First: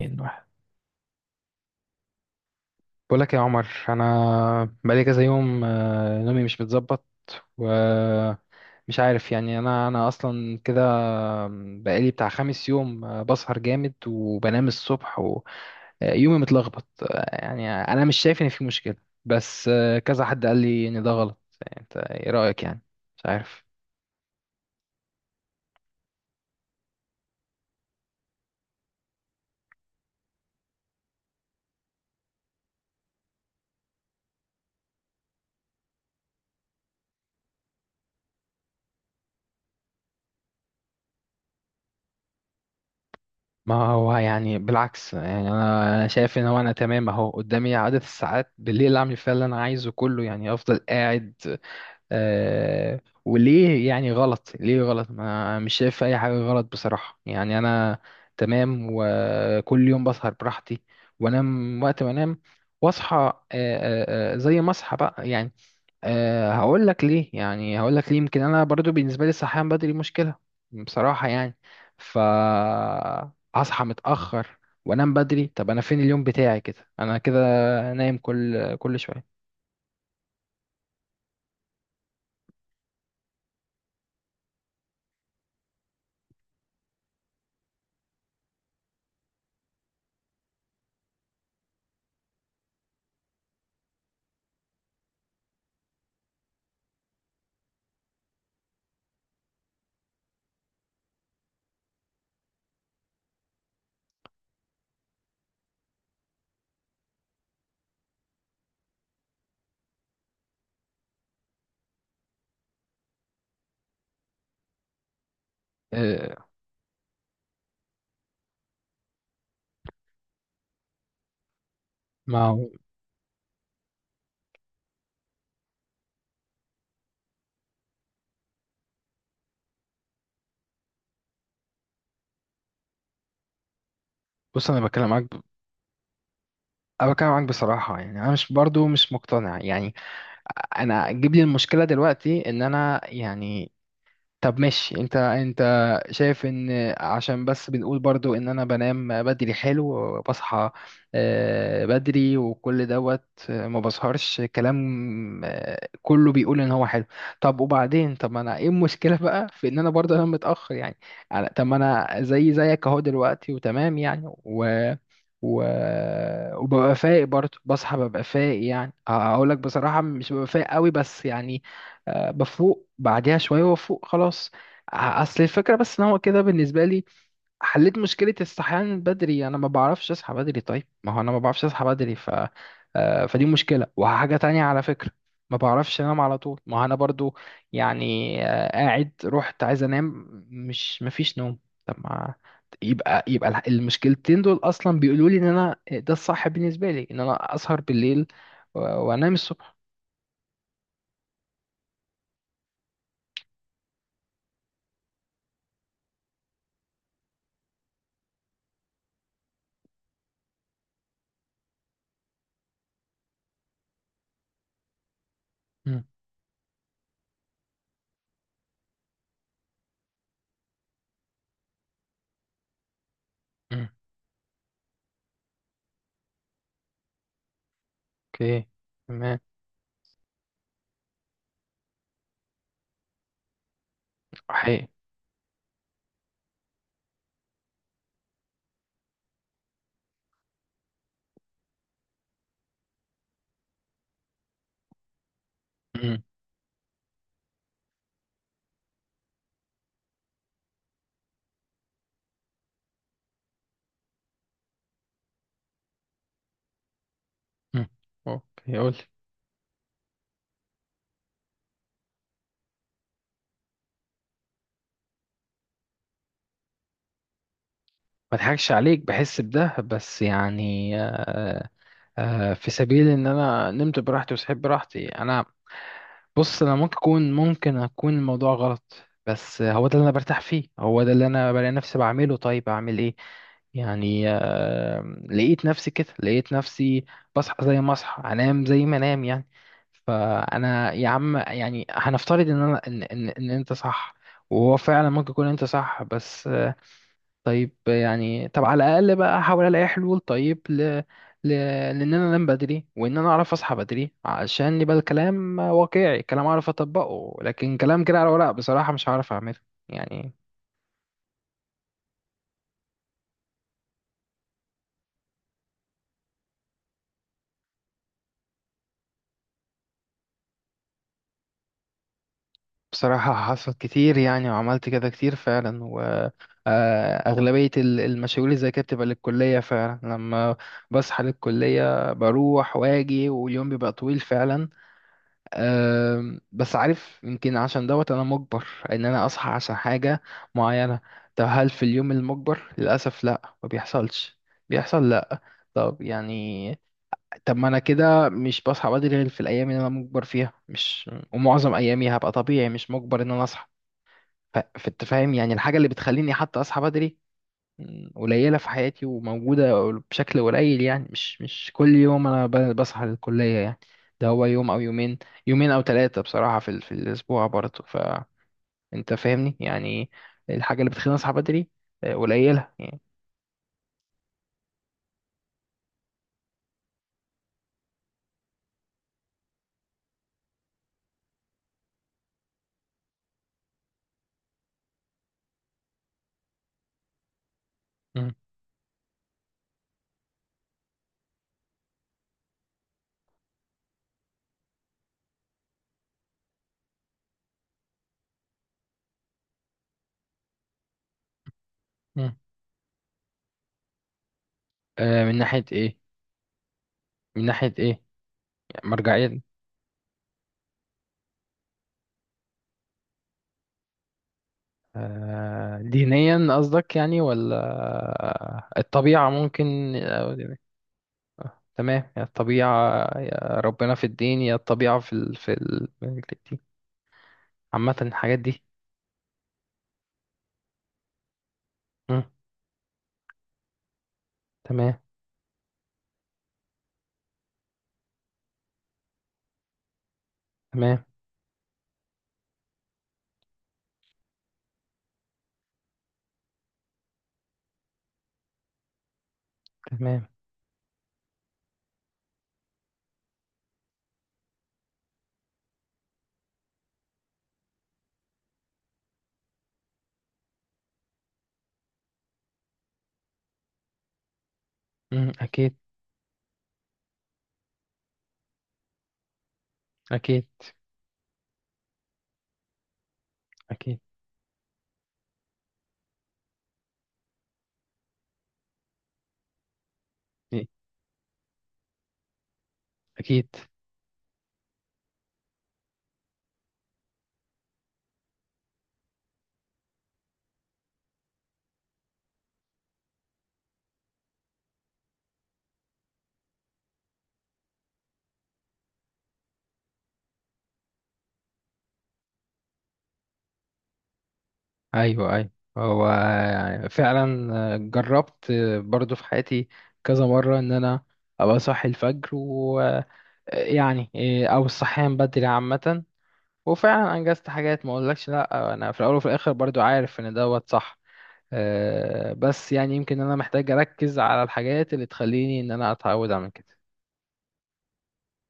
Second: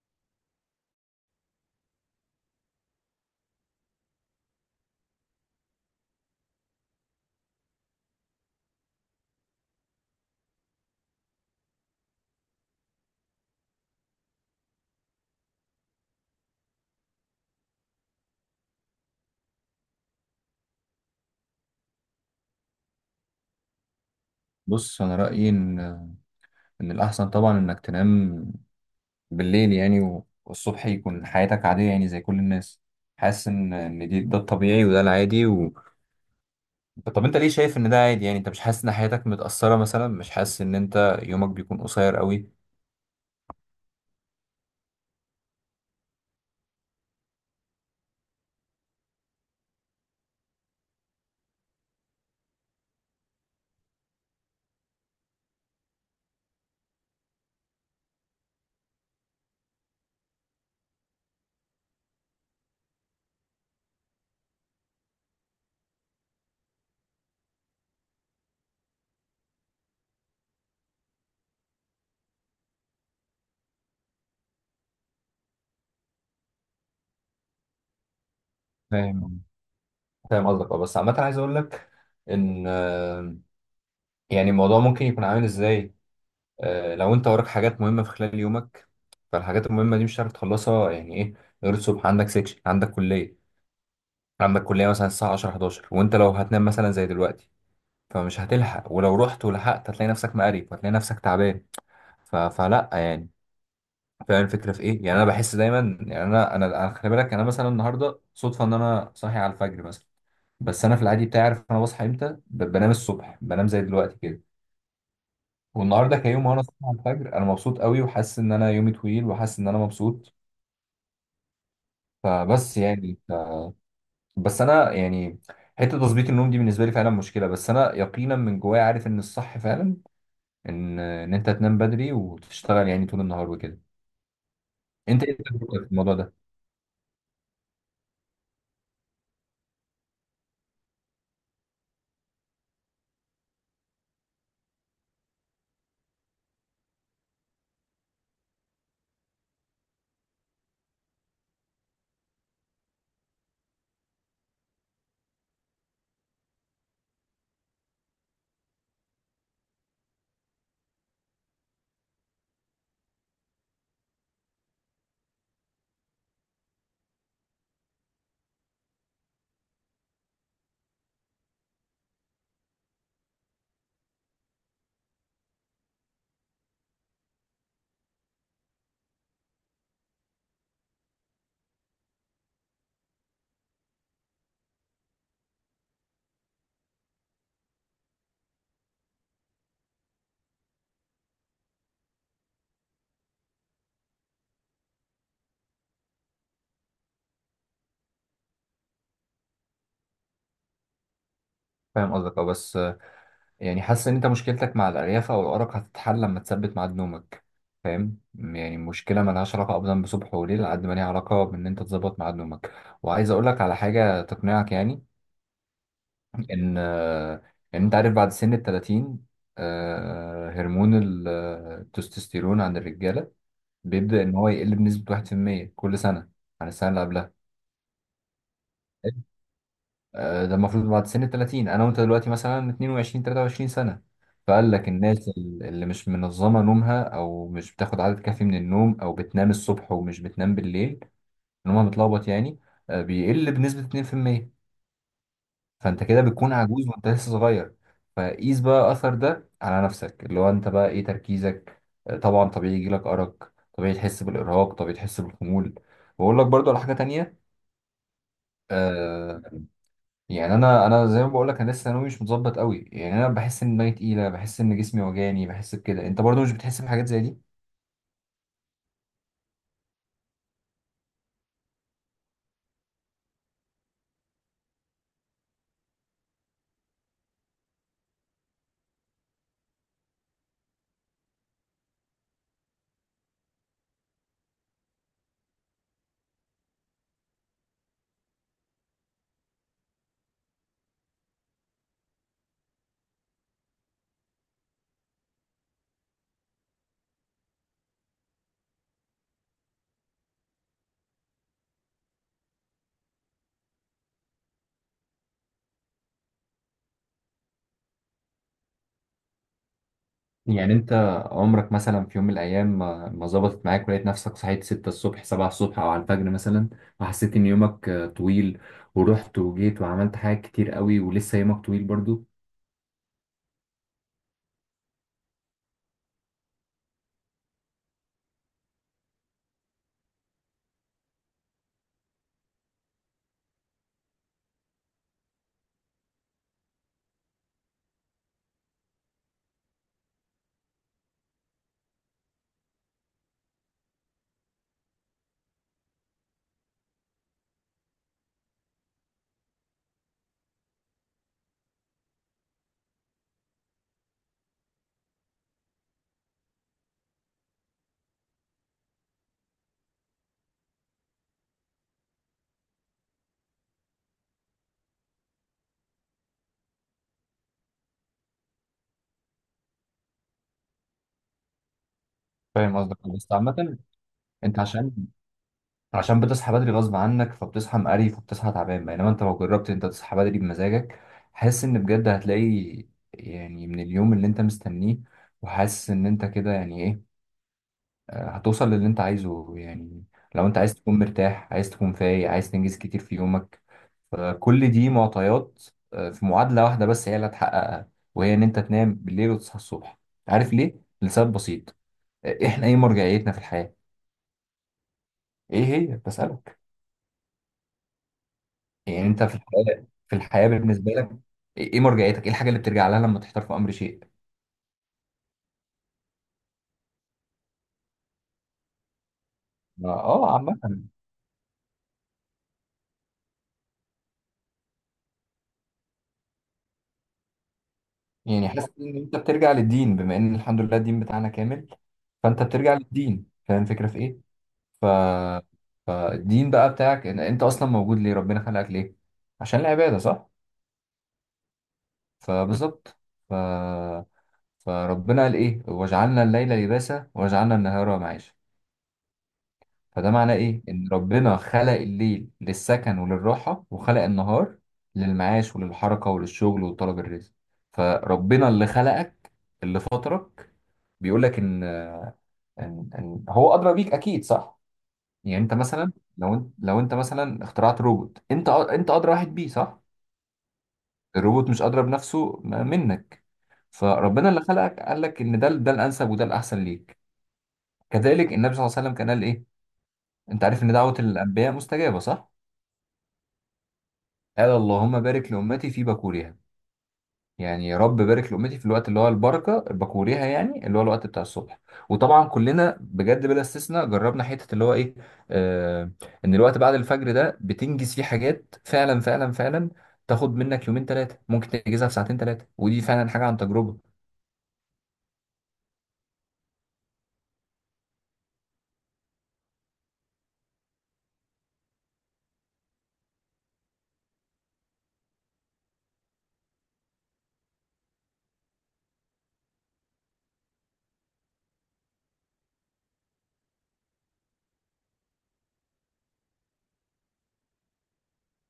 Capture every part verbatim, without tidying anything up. اتنين واحد. بقول لك يا عمر، انا بقالي كذا يوم، آه، نومي مش متظبط. ومش عارف يعني انا انا اصلا كده. بقالي بتاع خمس يوم، آه، بسهر جامد وبنام الصبح. ويومي متلخبط، آه، يعني انا مش شايف ان في مشكلة. بس آه، كذا حد قال لي ان ده غلط. يعني انت ايه رأيك يعني؟ مش عارف. بص، انا رايي ان ان الاحسن طبعا انك تنام بالليل، يعني و- والصبح يكون حياتك عاديه يعني زي كل الناس. حاسس ان ان دي ده الطبيعي وده العادي و... طب انت ليه شايف ان ده عادي؟ يعني انت مش حاسس ان حياتك متاثره مثلا؟ مش حاسس ان انت يومك بيكون قصير قوي؟ ما هو يعني بالعكس، يعني انا أنا شايف ان هو انا تمام، اهو قدامي عدد الساعات بالليل اعمل فيها اللي انا عايزه كله، يعني افضل قاعد. آه وليه يعني غلط؟ ليه غلط؟ ما مش شايف اي حاجة غلط بصراحة، يعني انا. تمام، وكل يوم بسهر براحتي، وانام وقت ما انام. واصحى آه، آه، آه، زي ما اصحى بقى يعني. أه هقول لك ليه، يعني هقول لك ليه. يمكن انا برضو بالنسبة لي الصحيان بدري مشكلة بصراحة، يعني ف اصحى متأخر وانام بدري. طب انا فين اليوم بتاعي كده؟ انا كده نايم كل كل شوية. فاهم فاهم قصدك، اه، بس عامه عايز اقول لك ان آه، يعني الموضوع ممكن يكون عامل ازاي. آه، لو انت وراك حاجات مهمه في خلال يومك، فالحاجات المهمه دي مش هتعرف تخلصها، يعني ايه؟ غير الصبح عندك سكشن، عندك كليه عندك كلية مثلا الساعة عشرة حداشر، وانت لو هتنام مثلا زي دلوقتي فمش هتلحق، ولو رحت ولحقت هتلاقي نفسك مقريف وهتلاقي نفسك تعبان. ف... فلا يعني. فاهم الفكرة في ايه؟ يعني انا بحس دايما، يعني انا انا أنا خلي بالك، انا مثلا النهاردة صدفة ان انا صاحي على الفجر مثلا، بس انا في العادي بتاعي عارف انا بصحى امتى، ب- بنام الصبح، بنام زي دلوقتي كده. والنهارده آه، كيوم وانا صاحي على الفجر، انا مبسوط قوي وحاسس ان انا يومي طويل وحاسس ان انا مبسوط. ما هو. فبس يعني بس انا يعني حته تظبيط النوم دي بالنسبه لي فعلا مشكله، بس انا يقينا من جوايا عارف ان الصح فعلا ان ان انت تنام بدري وتشتغل يعني طول النهار وكده. بص، انا بتكلم انت معاك. ايه تجربتك في الموضوع ده؟ أنا بتكلم معاك بصراحة، يعني أنا مش برضو مش مقتنع يعني. أنا أجيب لي المشكلة دلوقتي إن أنا يعني. طب ماشي. انت انت شايف ان عشان بس بنقول برضو ان انا بنام بدري حلو، وبصحى آه، بدري وكل دوت. آه، ما بسهرش، كلام آه، كله بيقول ان هو حلو. طب وبعدين؟ طب ما انا، ايه المشكلة بقى في ان انا برضو انام متأخر يعني؟ على- طب ما انا زي زيك اهو دلوقتي، وتمام يعني و و... وببقى فايق برضه، بصحى ببقى فايق، يعني هقول لك بصراحة مش ببقى فايق قوي بس يعني. آه، بفوق بعديها شوية وافوق خلاص. ع- اصل الفكرة بس ان هو كده بالنسبة لي. حليت مشكلة الصحيان بدري، انا ما بعرفش اصحى بدري. طيب ما هو انا ما بعرفش اصحى بدري، ف آه، فدي مشكلة. وحاجة تانية على فكرة، ما بعرفش انام على طول. ما هو انا برضو يعني آه، قاعد، رحت عايز انام، مش، مفيش نوم. طب ما يبقى، يبقى الح- المشكلتين دول اصلا بيقولوا لي ان انا ده الصح بالنسبة لي، ان انا اسهر بالليل و- وانام الصبح. فاهم قصدك، اه، بس آه، يعني حاسس ان انت مشكلتك مع الارياف او الارق هتتحل لما تثبت ميعاد نومك. فاهم، يعني مشكله مالهاش علاقه ابدا بصبح وليل على قد ما ليها علاقه بان انت تظبط ميعاد نومك. وعايز اقول لك على حاجه تقنعك يعني. مم. ان آه، ان انت عارف بعد سن ال الثلاثين، آه، هرمون ال- آه، التستوستيرون عند الرجاله مم. بيبدا ان هو يقل بنسبه واحد في المية كل سنه عن السنه اللي قبلها. اوكي. تمام. آه، ده المفروض بعد سن ال الثلاثين، انا وانت دلوقتي مثلا اثنين وعشرين ثلاثة وعشرين سنه، فقال حقيقي. لك الناس ال- اللي مش منظمه نومها، او مش بتاخد عدد كافي من النوم، او بتنام الصبح ومش بتنام بالليل، نومها متلخبط يعني، آه، بيقل بنسبه اتنين في المية. فانت كده مم. بتكون عجوز وانت لسه صغير. فقيس بقى اثر ده على نفسك، اللي هو انت بقى ايه تركيزك. آه، طبعا طبيعي يجيلك ارق، طبيعي تحس بالارهاق، طبيعي تحس بالخمول. واقول لك برضو على حاجه تانية. مم. اوكي، قول. آه يعني انا انا زي ما بقول لك، انا لسه ثانوي مش متظبط قوي، يعني انا بحس ان دماغي تقيله، بحس ان جسمي وجعني، بحس بكده. انت برضو مش بتحس بحاجات زي دي؟ ما اضحكش عليك، بحس بده بس يعني، آه، آه، في سبيل ان انا نمت براحتي وصحيت براحتي، انا. بص، انا ممكن اكون ممكن اكون الموضوع غلط. بس هو ده اللي انا برتاح فيه، هو ده اللي انا بلاقي نفسي بعمله. طيب اعمل ايه؟ يعني آه، لقيت نفسي كده، لقيت نفسي بصحى زي ما اصحى، انام زي ما انام يعني. فانا يا عم، يعني هنفترض ان انا ان ان, إن انت صح، وهو فعلا ممكن يكون انت صح. بس آه، طيب يعني. طب على الاقل بقى احاول الاقي حلول. طيب ل... ل... لان انا انام بدري، وان انا اعرف اصحى بدري، عشان يبقى الكلام واقعي، كلام اعرف اطبقه، لكن كلام كده على ورق بصراحة مش هعرف اعمله يعني. يعني انت عمرك مثلا، في يوم من الايام، ما ما ظبطت معاك ولقيت نفسك صحيت ستة الصبح سبعة الصبح او على الفجر مثلا، وحسيت ان يومك آه، طويل، ورحت وجيت وعملت حاجات كتير قوي ولسه يومك طويل برضو؟ بصراحة حصل كتير يعني، وعملت كده كتير فعلا. وأغلبية المشاوير اللي زي كده بتبقى للكلية فعلا، لما بصحى للكلية بروح واجي، واليوم بيبقى طويل فعلا. آم، بس عارف، يمكن عشان دوت أنا مجبر إن أنا أصحى عشان حاجة معينة. طب هل في اليوم المجبر؟ للأسف لأ، ما بيحصلش. بيحصل، لأ. طب يعني. طب ما أنا كده مش بصحى بدري غير في الأيام اللي أنا مجبر فيها، مش، ومعظم أيامي هبقى طبيعي، مش مجبر إن أنا أصحى. ف- فانت فاهم يعني، الحاجة اللي بتخليني حتى أصحى بدري، م، قليلة في حياتي وموجودة بشكل قليل، يعني مش مش كل يوم أنا ب- بصحى للكلية يعني. ده هو يوم أو يومين، يومين أو ثلاثة بصراحة في, ال- في الأسبوع برضه. فأنت فاهمني يعني، الحاجة اللي بتخليني أصحى بدري آه، قليلة فاهم يعني. قصدك، بس عامة انت عشان عشان بتصحى بدري غصب عنك، فبتصحى مقريف وبتصحى تعبان. بينما انت لو جربت انت تصحى بدري بمزاجك، حاسس ان بجد هتلاقي، يعني من اليوم اللي انت مستنيه، وحاسس ان انت كده يعني إيه، مم. هتوصل للي انت عايزه يعني. لو انت عايز تكون مرتاح، عايز تكون فايق، عايز تنجز كتير في يومك، فكل دي معطيات آه، في معادلة واحدة بس هي اللي هتحققها، وهي ان انت تنام بالليل وتصحى الصبح. عارف ليه؟ لسبب بسيط. مم. آه، احنا ايه مرجعيتنا في الحياة؟ آه، من ناحية ايه هي؟ إيه؟ بسألك. من ناحية إيه؟ يعني يعني انت في مرجعيا. الحياة، في الحياة بالنسبة لك ايه إيه مرجعيتك؟ ايه الحاجة اللي بترجع لها لما تحتار في امر شيء؟ آه، دينيا قصدك يعني، ولا الطبيعة ما- ممكن اه، آه، عامة. تمام. يا الطبيعة، يا ربنا في الدين، يا الطبيعة في ال... في ال... دي. عامة الحاجات يعني دي. حاسس ان انت بترجع للدين، بما ان الحمد لله الدين بتاعنا كامل، مم. فانت بترجع للدين. فاهم الفكرة في ايه؟ ف... تمام. فالدين بقى بتاعك ان انت اصلا موجود ليه؟ ربنا خلقك ليه؟ عشان العباده، صح؟ تمام. فبالظبط. ف... فربنا قال ايه؟ وجعلنا الليل لباسا وجعلنا النهار معاشا. فده تمام. معناه ايه؟ ان ربنا خلق الليل للسكن وللراحه، وخلق النهار للمعاش وللحركه وللشغل وطلب الرزق. فربنا اللي خلقك، اللي فطرك، بيقول لك ان ان إن هو ادرى بيك، اكيد صح. مم. يعني انت أكيد. مثلا لو انت لو انت مثلا اخترعت روبوت، انت أ- انت ادرى واحد بيه، صح؟ أكيد. الروبوت مش ادرى بنفسه م- منك. أكيد. فربنا اللي خلقك قال لك ان ده ده الانسب وده الاحسن ليك. كذلك النبي صلى الله عليه وسلم كان قال ايه؟ انت عارف إيه، ان دعوة الانبياء مستجابة، صح؟ أكيد. قال: اللهم بارك لامتي في بكورها. يعني يا رب بارك لأمتي في الوقت اللي هو البركة بكوريها، يعني اللي هو الوقت بتاع الصبح. وطبعا كلنا بجد بلا استثناء جربنا حتة اللي هو إيه. آه إن الوقت بعد الفجر ده بتنجز فيه حاجات، فعلا فعلا فعلا. تاخد منك يومين ثلاثة ممكن تنجزها في ساعتين ثلاثة، ودي فعلا حاجة عن تجربة. أيوه، أيوه. هو فعلا جربت برضو في حياتي كذا مرة إن أنا أبقى صاحي الفجر ويعني، أو الصحيان بدري عامة. وفعلا أنجزت حاجات، ما أقولكش لأ، أنا في الأول وفي الآخر برضو عارف إن دوت صح. آه، بس يعني يمكن انا محتاج اركز على الحاجات اللي تخليني ان انا اتعود اعمل كده.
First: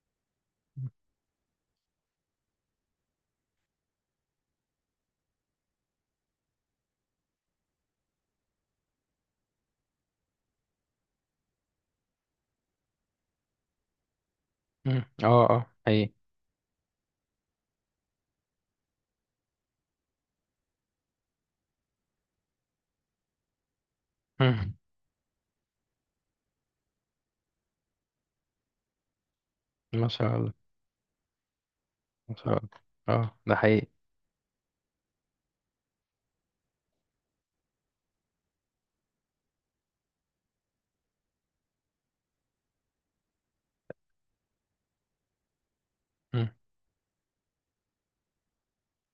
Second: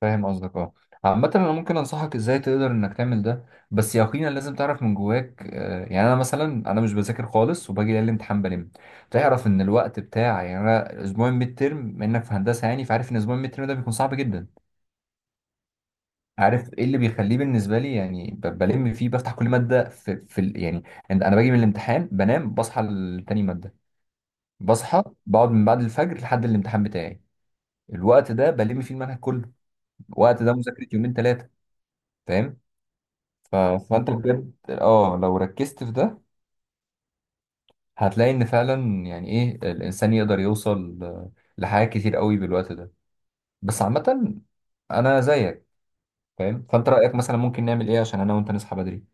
فاهم قصدك، اه. عامة انا ممكن انصحك ازاي تقدر انك تعمل ده، بس يقينا لازم تعرف من جواك. آه، يعني انا مثلا انا مش بذاكر خالص وباجي ليالي الامتحان بلم. تعرف ان الوقت بتاع، يعني انا اسبوع الميد ترم انك في هندسة يعني، فعارف ان اسبوع الميد ترم ده بيكون صعب جدا. مم. اه. اه، حقيقي. عارف ايه اللي بيخليه بالنسبة لي؟ يعني ب- بلم فيه، بفتح كل مادة في, في ال- يعني انا أنا باجي من الامتحان بنام، بصحى لتاني مادة، مم. بصحى بقعد من بعد الفجر لحد الامتحان بتاعي، الوقت ده بلم فيه المنهج كله. ما شاء الوقت الله. ده مذاكرة يومين ثلاثة، ما شاء فاهم؟ الله. اه، ده ف- حقيقي. فانت بالظبط بجد، اه، لو ركزت في ده هتلاقي ان فعلا يعني ايه الانسان يقدر يوصل لحاجات كتير قوي بالوقت ده. بس عامة انا زيك. مم. فاهم؟ فانت رأيك مثلا ممكن نعمل ايه عشان انا وانت نصحى بدري؟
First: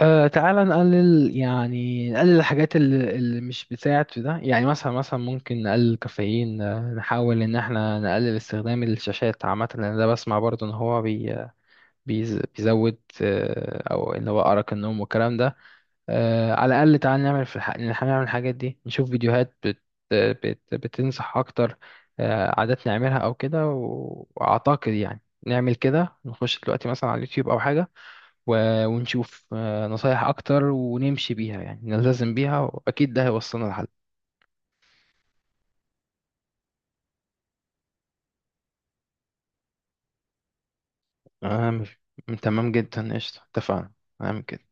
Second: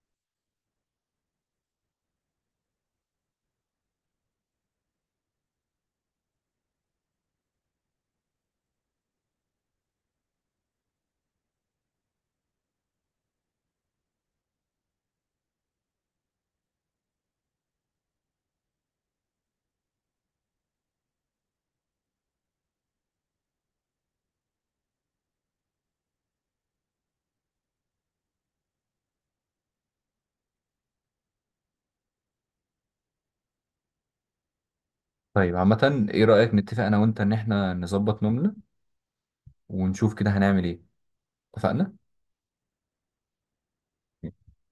آه تعالى نقلل، يعني نقلل الحاجات اللي, اللي مش بتساعد في ده. يعني مثلا، مثلا ممكن نقلل الكافيين، آه، نحاول ان احنا نقلل استخدام الشاشات عامة، لان ده بسمع برضو ان هو بي بيز- بيزود، آه، او ان هو ارق النوم والكلام ده. آه، على الأقل تعال نعمل في الح... إن إحنا نعمل الحاجات دي، نشوف فيديوهات بت... بت... بتنصح أكتر. آه، عادات نعملها أو كده، و- وأعتقد يعني نعمل كده، نخش دلوقتي مثلا على اليوتيوب أو حاجة و... ونشوف آه، نصايح أكتر ونمشي بيها، يعني نلتزم بيها، وأكيد ده هيوصلنا لحل. طيب عامة ايه رأيك نتفق انا وانت ان احنا نظبط نومنا، ونشوف كده هنعمل ايه؟ تمام. اتفقنا؟ تمام جدا، قشطة. اتفقنا، نعمل كده.